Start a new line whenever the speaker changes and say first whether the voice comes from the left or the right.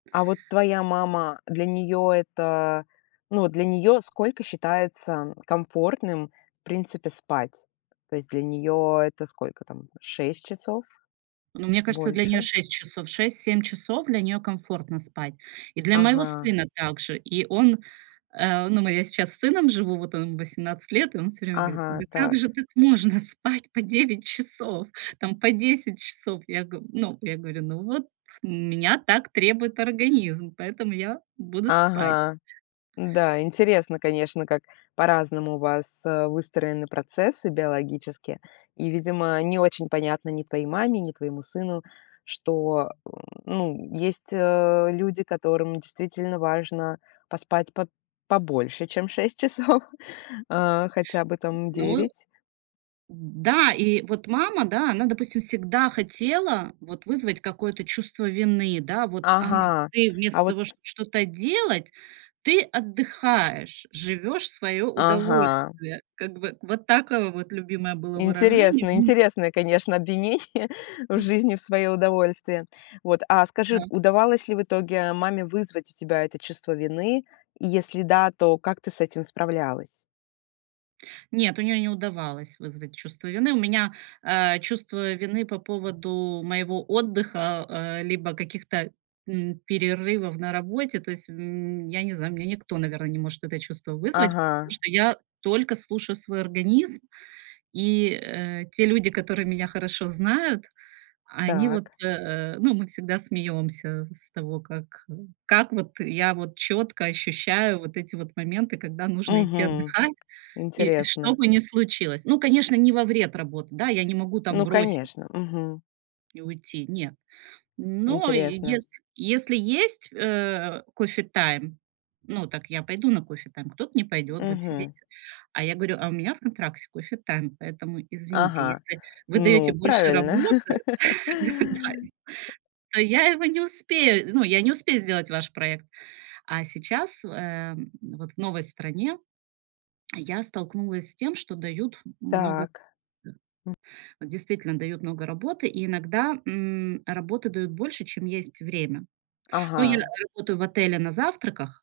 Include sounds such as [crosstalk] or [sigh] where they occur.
left: А, вот, твоя мама, для неё это, э, ну, для неё сколько считается, м, комфортным в принципе спать? То есть для неё это сколько, там, 6 часов?
right: Ну мне кажется, для неё
left: Больше?
right: 6 часов. 6-7 часов для неё комфортно спать. И для моего
left: Ага.
right: сына также. И он, э, ну, мы я сейчас с сыном живу, вот, он 18 лет, и он всё время говорит:
left: Ага.
right: "Да как же
left: Так.
right: так можно спать по 9 часов, там, по 10 часов?" Я г ну, я говорю: "Ну, вот у меня так требует организм, поэтому я буду спать".
left: Ага. Да, интересно, конечно, как по-разному у вас, э, выстроены процессы биологические. И, видимо, не очень понятно ни твоей маме, ни твоему сыну, что, м, ну, есть, э, люди, которым действительно важно поспать по побольше, чем 6 часов. Хотя бы, там,
right: Ну.
left: 9.
right: Да, и, вот, мама, да, она, допустим, всегда хотела, вот, вызвать какое-то чувство вины, да. Вот: "А,
left: Ага.
right: ты
left: А
right: вместо
left: вот
right: того, шт что-то делать, ты отдыхаешь, живёшь в своё
left: Ага.
right: удовольствие". Как бы, вот такое вот любимое было выражение
left: Интересно,
right: у н [chuckles]
left: интересное, конечно, обвинение [chuckles] в жизни в своё удовольствие. Вот, а скажи,
right: Да.
left: удавалось ли в итоге маме вызвать у тебя это чувство вины? И если да, то как ты с этим справлялась?
right: Нет, у неё не удавалось вызвать чувство вины. У меня, э, чувство вины по поводу моего отдыха, э, либо каких-то, м, перерывов на работе. То есть, м, я не знаю, у меня никто, наверное, не может это чувство вызвать, потому
left: Ага.
right: что я только слушаю свой организм, и, э, те люди, которые меня хорошо знают, они вот,
left: Так.
right: э, ну, мы всегда смеёмся с того, как, э, как, вот, я вот чётко ощущаю вот эти вот моменты, когда нужно идти
left: Мгм.
right: отдыхать, и что
left: Интересно.
right: бы ни случилось. Ну, конечно, не во вред работы, да, я не могу там
left: Ну
right: бросить
left: конечно. Мгм.
right: и уйти, нет. Но
left: Интересно.
right: если если есть, э, кофе-тайм, ну, так я пойду на кофе-тайм, кто-то не пойдет, будет сидеть.
left: Мгм.
right: А я горю: "А у меня в контракте кофе-тайм, поэтому, извините,
left: Ага.
right: если вы даёте
left: Ну
right: больше
left: правильно.
right: работы д да.
left: [laughs]
right: То я его не успею, ну, я не успею сделать ваш проект" А сейчас, э, м, вот в новой стране я столкнулась с тем, что дают м много
left: Так.
right: Да. Действительно дают много работы, и иногда, м, работы дают больше, чем есть время. Ну, я
left: Ага.
right: работаю в отеле на завтраках.